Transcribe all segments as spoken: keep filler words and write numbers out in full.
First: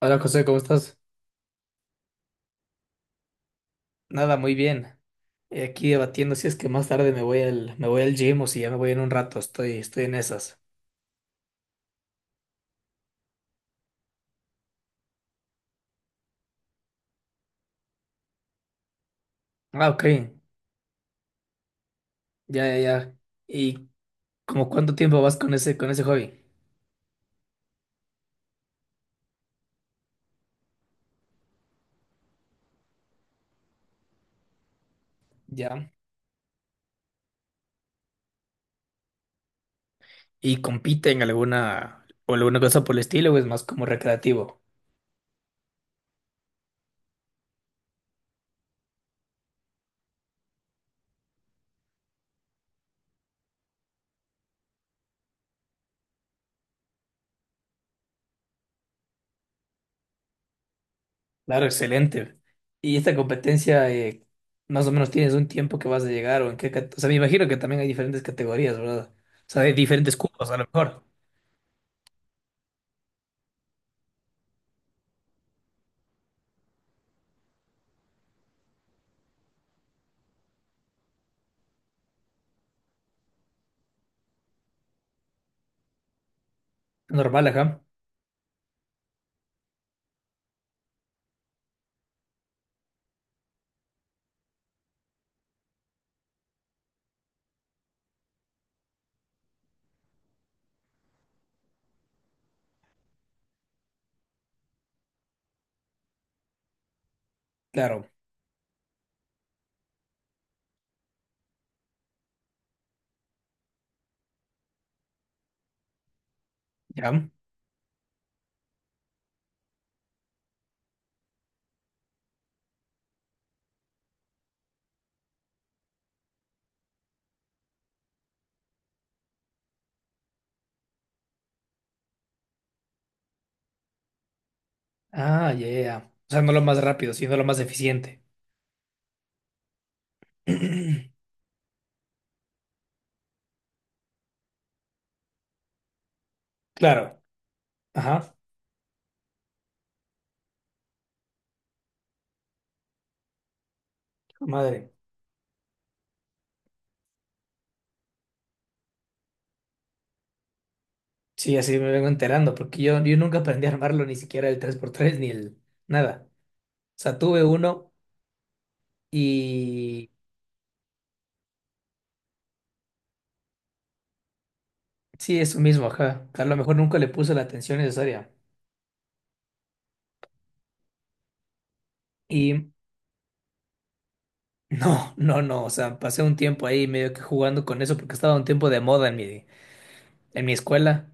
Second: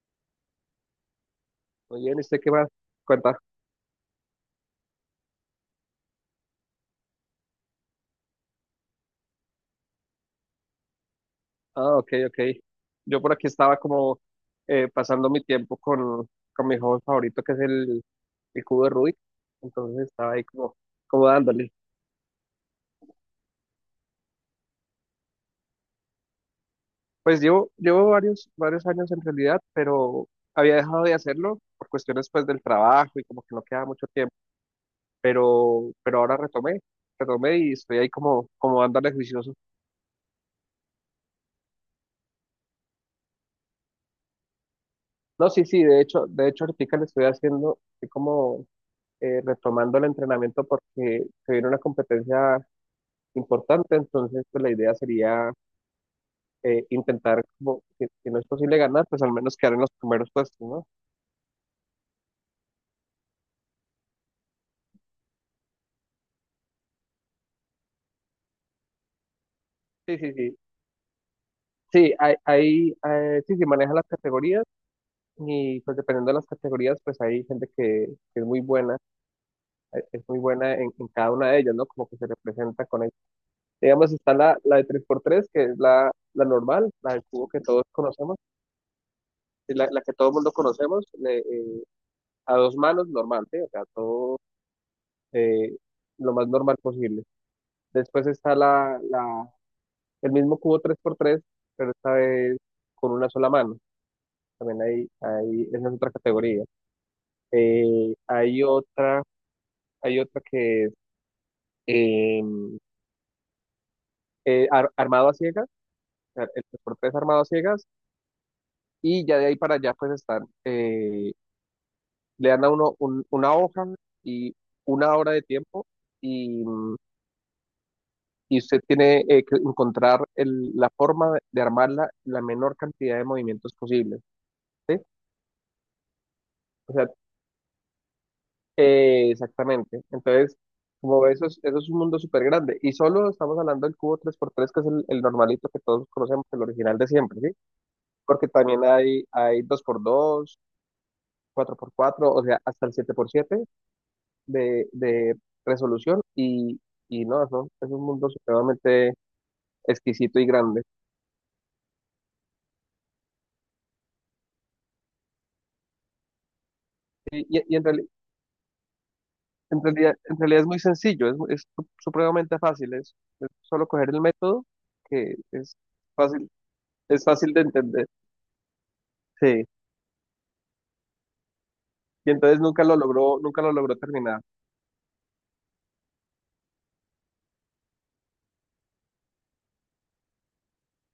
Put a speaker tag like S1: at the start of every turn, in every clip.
S1: Hola José, ¿cómo estás?
S2: Muy bien, ¿y usted qué más cuenta?
S1: Nada, muy bien. Eh, Aquí debatiendo si es que más tarde me voy al, me voy al gym o si ya me voy en un rato. Estoy, estoy en esas.
S2: Ah, ok, ok. Yo por aquí estaba como eh, pasando mi tiempo con, con mi juego favorito, que es el, el cubo de Rubik.
S1: Ah, ok.
S2: Entonces estaba ahí como, como dándole.
S1: Ya, ya, ya. ¿Y como cuánto tiempo vas con ese, con ese hobby?
S2: Pues llevo, llevo varios, varios años en realidad, pero había dejado de hacerlo por cuestiones pues del trabajo y como que no quedaba mucho tiempo.
S1: Ya.
S2: Pero, pero ahora retomé, retomé y estoy ahí como, como dándole juicioso.
S1: ¿Y compite en alguna, o alguna cosa por el estilo o es más como recreativo?
S2: No, sí, sí, de hecho, de hecho ahorita le estoy haciendo, estoy como eh, retomando el entrenamiento porque se viene una competencia importante, entonces pues la idea sería eh, intentar, como, si, si no es posible ganar, pues al menos quedar en los primeros puestos, ¿no?
S1: Claro, excelente. ¿Y esta competencia, eh, más o menos tienes un tiempo que vas a llegar o en qué, cate- o sea, me imagino que también hay diferentes categorías, ¿verdad? O sea, hay diferentes
S2: Sí, sí,
S1: cupos a
S2: sí.
S1: lo mejor.
S2: Sí, hay, hay, eh, sí, sí, maneja las categorías y pues dependiendo de las categorías, pues hay gente que, que es muy buena, eh, es muy buena en, en cada una de ellas, ¿no? Como que se representa con ella. Digamos, está la, la de tres por tres que es la, la normal, la del
S1: Normal,
S2: cubo que
S1: ajá.
S2: todos conocemos, y la, la que todo el mundo conocemos, le- eh, a dos manos normal, ¿sí? O sea, todo eh, lo más normal posible. Después está la, la, el mismo cubo tres por tres, pero esta vez con una sola mano. También hay, hay, esa es otra categoría.
S1: Claro,
S2: Eh, hay otra, hay otra que es eh, eh, ar- armado a ciegas, o sea, el tres por tres
S1: ya.
S2: armado a ciegas, y ya de ahí para allá pues están, eh, le dan a uno un- una hoja y una hora de tiempo y, mm, y usted tiene eh, que encontrar el- la forma de armarla la menor cantidad de movimientos posibles, ¿sí?
S1: Ah, yeah. O sea, no lo más
S2: O sea,
S1: rápido, sino lo más eficiente.
S2: eh, exactamente. Entonces, como eso es, eso es un mundo súper grande. Y solo estamos hablando del cubo tres por tres que es el, el normalito que todos conocemos, el original de
S1: Claro.
S2: siempre, ¿sí?
S1: Ajá.
S2: Porque también hay, hay dos por dos, cuatro por cuatro, o sea, hasta el siete por siete de,
S1: Madre.
S2: de resolución. Y, y no, eso es un mundo supremamente exquisito y grande.
S1: Sí, así me vengo enterando, porque yo, yo nunca aprendí a armarlo, ni siquiera el tres por tres ni el nada. O sea,
S2: Y,
S1: tuve
S2: y- y en
S1: uno
S2: reali- En
S1: y
S2: realidad, en realidad es muy sencillo, es, es su- supremamente fácil, es, es solo coger el método que
S1: sí, eso
S2: es
S1: mismo, ajá. A
S2: fácil,
S1: lo mejor nunca le
S2: es
S1: puse la
S2: fácil de
S1: atención
S2: entender.
S1: necesaria.
S2: Sí. Y entonces
S1: Y
S2: nunca lo logró, nunca lo logró terminar.
S1: no, no, no. O sea, pasé un tiempo ahí medio que jugando con eso, porque estaba un tiempo de moda en mi, en mi escuela.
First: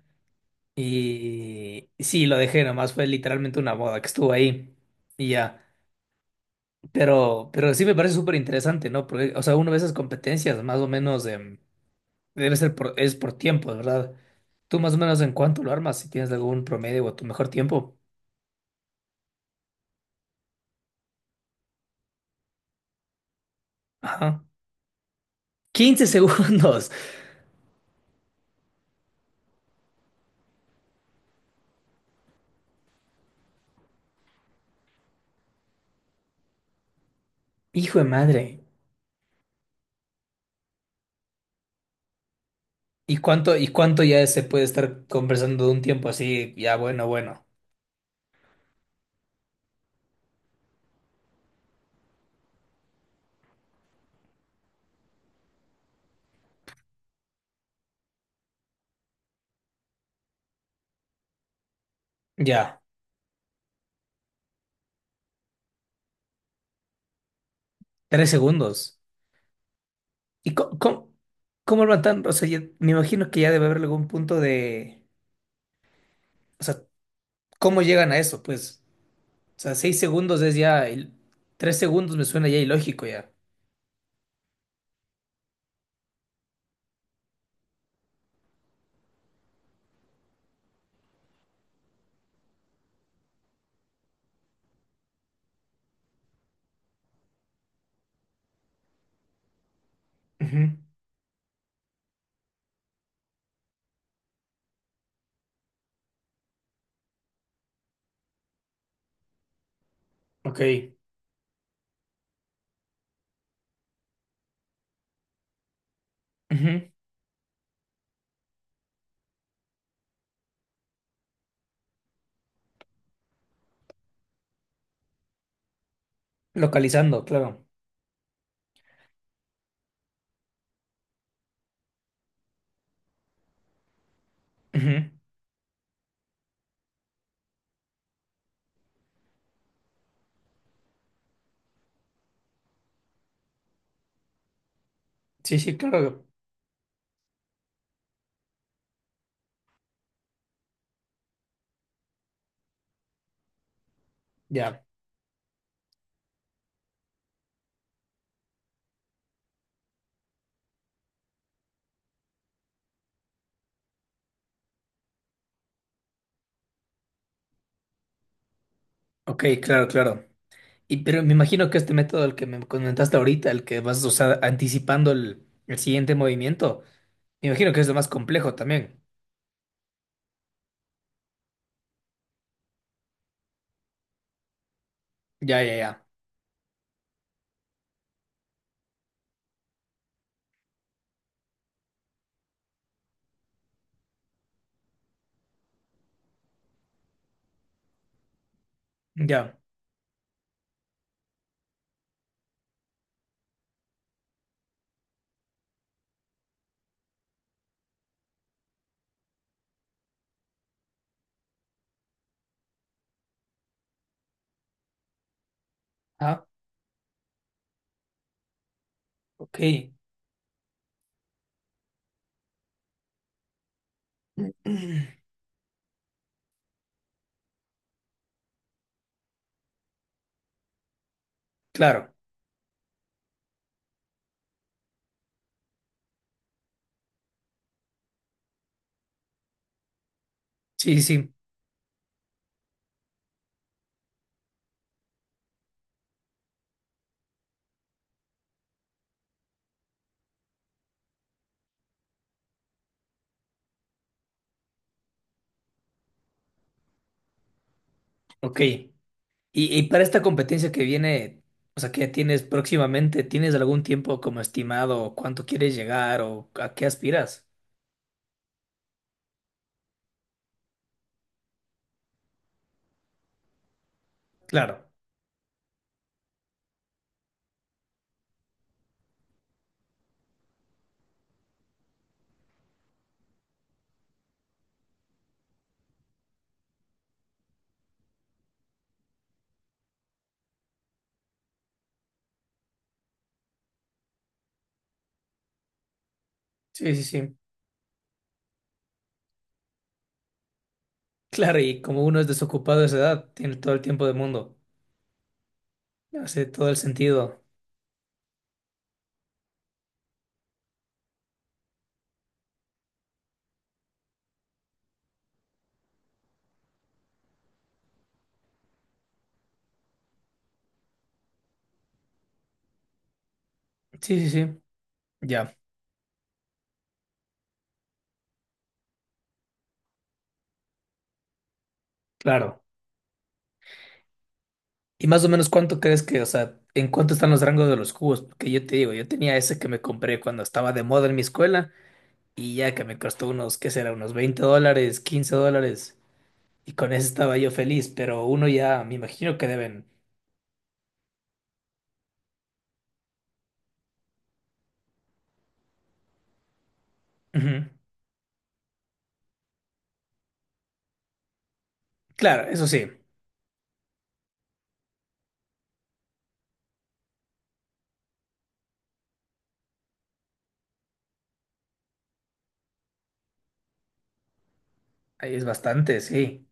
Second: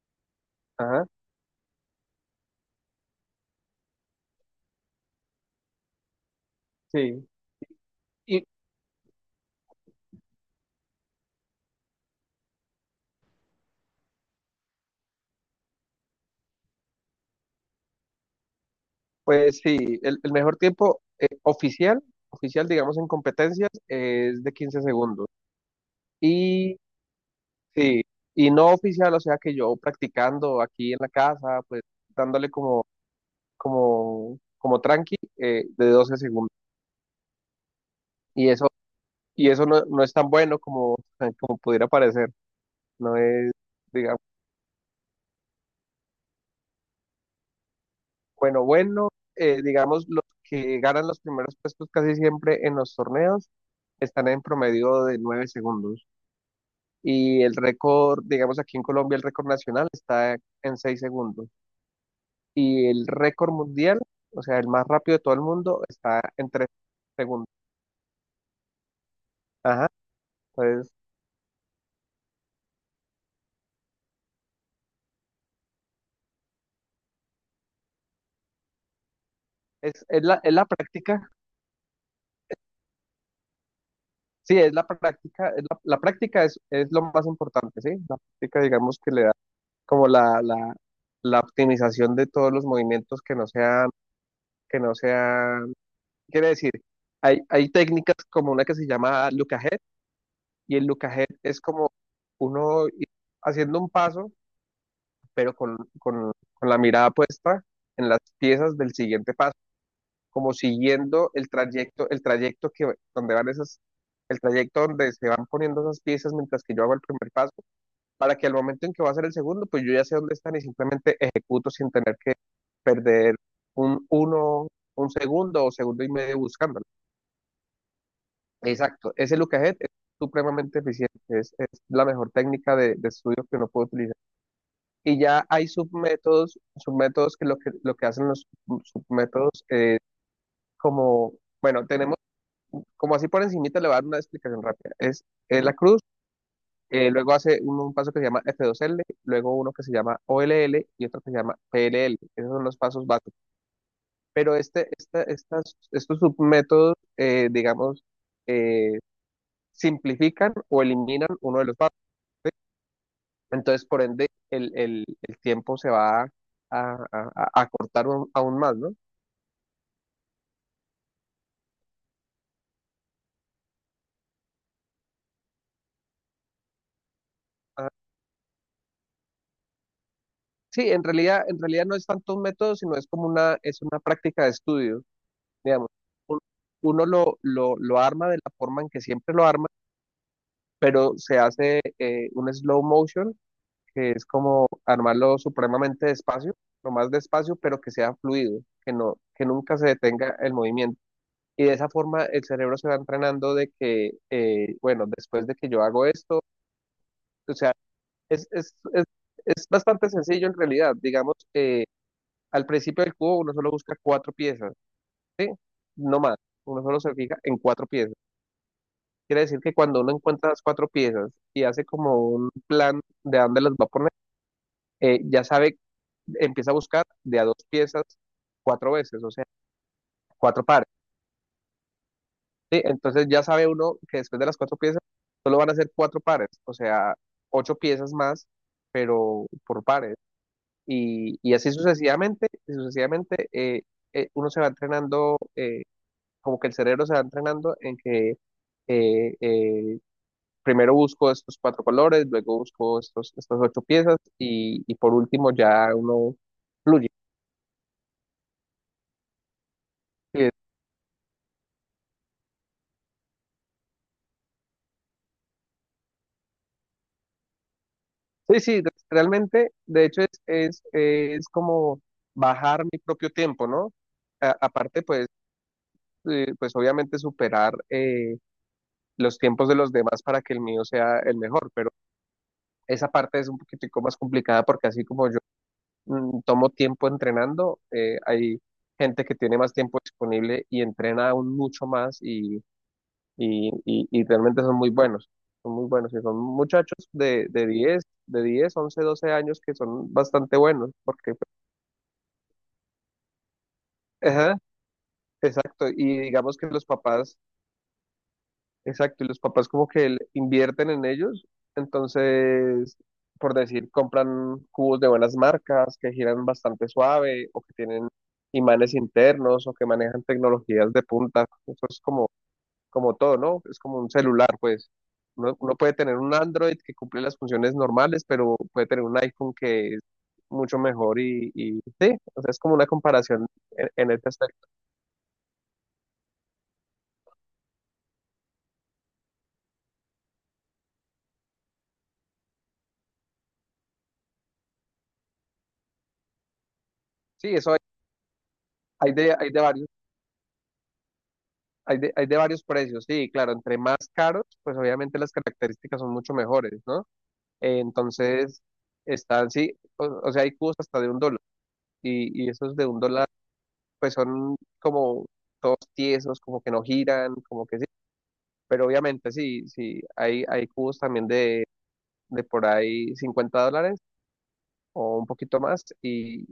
S2: Ajá,
S1: Y sí, lo dejé, nomás fue literalmente una moda que estuvo ahí. Y ya.
S2: sí.
S1: Pero, pero sí me parece súper
S2: Y
S1: interesante, ¿no? Porque, o sea, uno ve esas competencias más o menos em, debe ser por, es por tiempo, ¿verdad? Tú más o menos en cuánto lo armas, si tienes algún promedio o tu mejor tiempo.
S2: pues sí, el, el mejor tiempo eh, oficial, oficial digamos en competencias, es
S1: Ajá.
S2: de quince segundos.
S1: Quince
S2: Y
S1: segundos.
S2: sí, y no oficial, o sea que yo practicando aquí en la casa, pues dándole como, como, como tranqui eh, de doce segundos.
S1: Hijo de
S2: Y
S1: madre.
S2: eso, y eso no, no es tan bueno como, como pudiera parecer. No
S1: ¿Y
S2: es,
S1: cuánto, y cuánto
S2: digamos,
S1: ya se puede estar conversando de un tiempo así? Ya, bueno, bueno.
S2: bueno, bueno, eh, digamos, los que ganan los primeros puestos casi siempre en los torneos están en promedio de nueve segundos. Y el récord, digamos, aquí en Colombia el récord nacional está en seis segundos.
S1: Ya.
S2: Y el récord mundial, o sea, el más rápido de todo el mundo, está en tres segundos.
S1: Tres segundos.
S2: Ajá,
S1: ¿Y co-
S2: entonces
S1: cómo, cómo, lo matan? O sea, ya me imagino que ya debe haber algún punto de. O sea, ¿cómo llegan a eso? Pues. O sea, seis
S2: es, es la,
S1: segundos
S2: es
S1: es
S2: la
S1: ya. il-
S2: práctica.
S1: Tres segundos me suena ya ilógico ya.
S2: Sí, es la práctica, es la, la práctica es, es lo más importante, ¿sí? La práctica, digamos, que le da como la, la, la optimización de todos los movimientos que no sean, que no sean, quiere decir, hay, hay técnicas como una que se llama look ahead,
S1: Ujú.
S2: y el look ahead es como uno ir haciendo un paso, pero con, con, con la mirada puesta en las piezas del siguiente paso, como
S1: Ok.
S2: siguiendo el trayecto, el trayecto que, donde van esas, el trayecto donde se van poniendo esas piezas mientras que yo
S1: Ujú.
S2: hago el primer paso, para que al momento en que va a ser el segundo, pues yo ya sé dónde están y simplemente ejecuto sin tener que perder un uno, un segundo o segundo y medio buscándolo.
S1: Localizando, claro.
S2: Exacto, ese look ahead es supremamente eficiente, es, es la mejor técnica de, de estudio que uno puede utilizar.
S1: Ujú.
S2: Y ya hay submétodos, submétodos que lo que, lo que hacen los sub- submétodos es como, bueno, tenemos, como así por encimita le voy a dar una explicación rápida, es,
S1: Sí,
S2: es la
S1: sí,
S2: cruz.
S1: claro.
S2: Eh, luego hace un, un paso que se llama F dos L, luego uno que se llama O L L y otro que se llama P L L. Esos son los pasos básicos. Pero
S1: Ya.
S2: este, esta- estas, estos submétodos, eh, digamos, simplifican o eliminan uno de los pasos. Entonces, por ende, el, el- el tiempo se va a, a- a- a acortar un- aún más, ¿no?
S1: Ok, claro, claro. Y pero me imagino que este método, el que me comentaste ahorita, el que vas a usar anticipando el, el siguiente movimiento, me imagino que es
S2: Ah,
S1: lo más complejo también.
S2: sí, en realidad, en realidad no es tanto un método, sino es como una, es una práctica de estudio,
S1: Ya, ya,
S2: digamos.
S1: ya.
S2: Un- Uno lo, lo, lo arma de la forma en que siempre lo arma pero se hace eh, un slow motion, que es como armarlo supremamente despacio, lo más despacio, pero que sea fluido, que no, que
S1: Ya.
S2: nunca se detenga el movimiento. Y de esa forma el cerebro se va entrenando de que, eh, bueno, después de que yo hago esto, o sea, es, es, es, es bastante sencillo en realidad. Digamos que al principio del cubo uno solo busca cuatro piezas, ¿sí? No más,
S1: Ah,
S2: uno solo se fija en cuatro piezas. Quiere
S1: ok.
S2: decir que cuando uno encuentra las cuatro piezas y hace como un plan de a dónde las va a poner, eh, ya sabe, empieza a buscar de a dos piezas cuatro veces, o sea, cuatro pares.
S1: Claro.
S2: ¿Sí? Entonces ya sabe uno que después de las cuatro piezas solo van a ser cuatro pares, o sea, ocho piezas más, pero por pares.
S1: Sí, sí.
S2: Y, y así sucesivamente, y sucesivamente eh, eh, uno se va entrenando, eh, como que el cerebro se va entrenando en que eh, eh, primero busco estos cuatro colores, luego busco estos, estas ocho piezas y, y por último ya uno fluye.
S1: Ok. Y, y para esta
S2: Y
S1: competencia que viene, o sea, que tienes próximamente, ¿tienes algún tiempo como estimado cuánto quieres llegar o a qué aspiras?
S2: sí, sí, re- realmente, de hecho, es, es, es como bajar mi propio tiempo, ¿no? A-
S1: Claro,
S2: aparte, pues, eh, pues obviamente superar eh, los tiempos de los demás para que el mío sea el mejor, pero esa parte es un poquitico más complicada porque así como yo mm, tomo tiempo entrenando, eh, hay gente que tiene más tiempo disponible y entrena aún mucho más y y, y, y realmente son muy buenos, son muy buenos y son
S1: sí, sí,
S2: muchachos
S1: sí.
S2: de, de diez, de diez, once, doce años que son bastante buenos, porque,
S1: Claro, y como uno es desocupado a esa edad, tiene todo el tiempo del mundo.
S2: ajá, exacto, y
S1: Hace
S2: digamos que
S1: todo el
S2: los papás,
S1: sentido.
S2: exacto, y los papás como que le invierten en ellos, entonces, por decir, compran cubos de buenas marcas que giran bastante suave o que tienen imanes internos o que manejan tecnologías de punta, eso es como como todo, ¿no? Es como un
S1: Sí, sí,
S2: celular,
S1: sí.
S2: pues.
S1: Ya,
S2: Uno, uno puede tener un Android que cumple las funciones normales, pero puede tener un iPhone que es mucho mejor y, y sí, o sea, es
S1: claro.
S2: como una comparación en, en este aspecto.
S1: ¿Y más o menos cuánto crees que, o sea, en cuánto están los rangos de los cubos? Porque yo te digo, yo tenía ese que me compré cuando estaba de moda en mi escuela y ya que me costó unos, ¿qué será? Unos veinte dólares, quince dólares. Y con eso estaba
S2: Sí,
S1: yo
S2: eso hay,
S1: feliz, pero uno ya, me
S2: hay de,
S1: imagino que
S2: hay de
S1: deben.
S2: varios, hay de, hay de varios precios, sí, claro, entre más caros, pues obviamente las características son mucho mejores, ¿no?
S1: Ujú.
S2: Eh, entonces, están, sí, o, o sea, hay cubos hasta de un dólar y, y
S1: Claro, eso
S2: esos de
S1: sí,
S2: un dólar, pues son como todos tiesos, como que no giran, como que pero obviamente sí, sí, hay, hay cubos también de, de por ahí cincuenta dólares o un
S1: ahí es
S2: poquito más.
S1: bastante,
S2: Y
S1: sí.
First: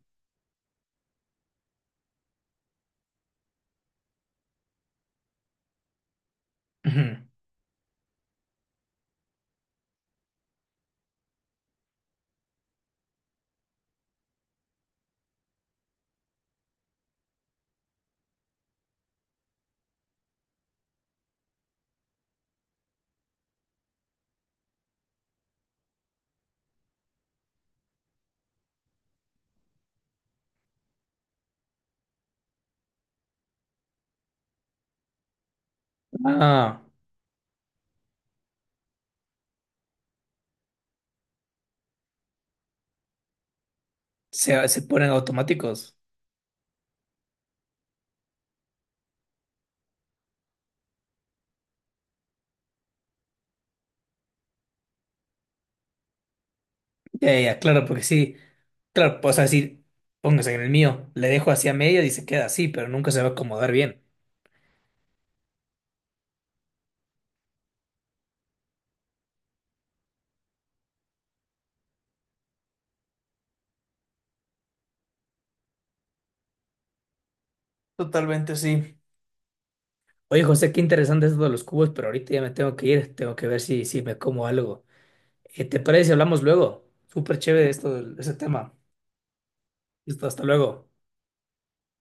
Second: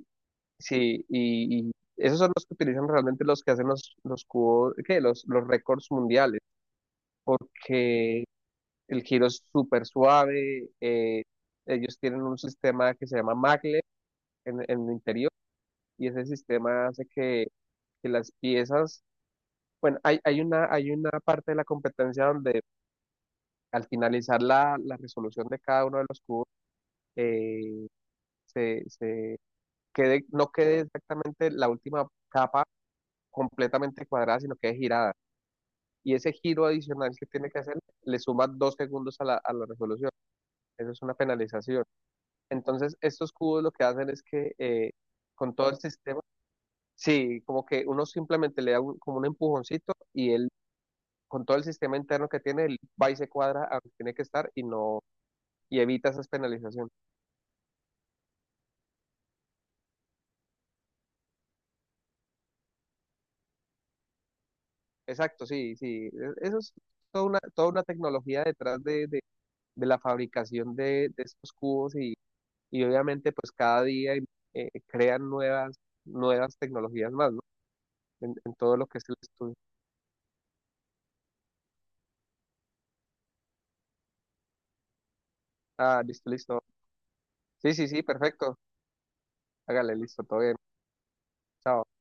S2: sí, y, y esos son los que utilizan realmente los que hacen los, los cubos, ¿qué? Los, los récords mundiales,
S1: Ujú.
S2: porque el giro es súper suave. Eh, ellos tienen un sistema que se llama Maglev en, en el interior y ese sistema hace que, que las piezas, bueno, hay, hay una, hay una parte de la competencia donde al finalizar la, la resolución de cada uno de los cubos, eh, se, se quede, no quede exactamente la última capa completamente cuadrada, sino que es girada. Y ese giro
S1: Ah,
S2: adicional que tiene que hacer le suma dos segundos a la, a la resolución. Eso es una penalización. Entonces, estos cubos lo que hacen es que
S1: se, se
S2: eh,
S1: ponen
S2: con todo el
S1: automáticos.
S2: sistema, sí, como que uno simplemente le da un- como un empujoncito y él, con todo el sistema interno que tiene, él va y se cuadra a donde tiene que estar y no, y evita esas penalizaciones.
S1: Ya, ya, ya, claro, porque sí. Claro, pues decir, póngase en el mío, le dejo así a media y se queda así, pero nunca se va a acomodar bien.
S2: Exacto, sí, sí. e- Eso es toda una, toda una tecnología detrás de, de- de la fabricación de, de estos cubos y, y obviamente pues cada día eh, crean nuevas, nuevas tecnologías más, ¿no? En, en
S1: Totalmente
S2: todo lo que
S1: sí.
S2: es el estudio.
S1: Oye, José, qué interesante esto de los cubos, pero ahorita ya me tengo que ir, tengo que ver si, si me como algo. Eh, ¿te
S2: Ah,
S1: parece si
S2: listo,
S1: hablamos
S2: listo.
S1: luego? Súper chévere
S2: Sí, sí,
S1: esto,
S2: sí,
S1: del- ese
S2: perfecto.
S1: tema.
S2: Hágale, listo,
S1: Listo,
S2: todo
S1: hasta
S2: bien.
S1: luego.
S2: Chao.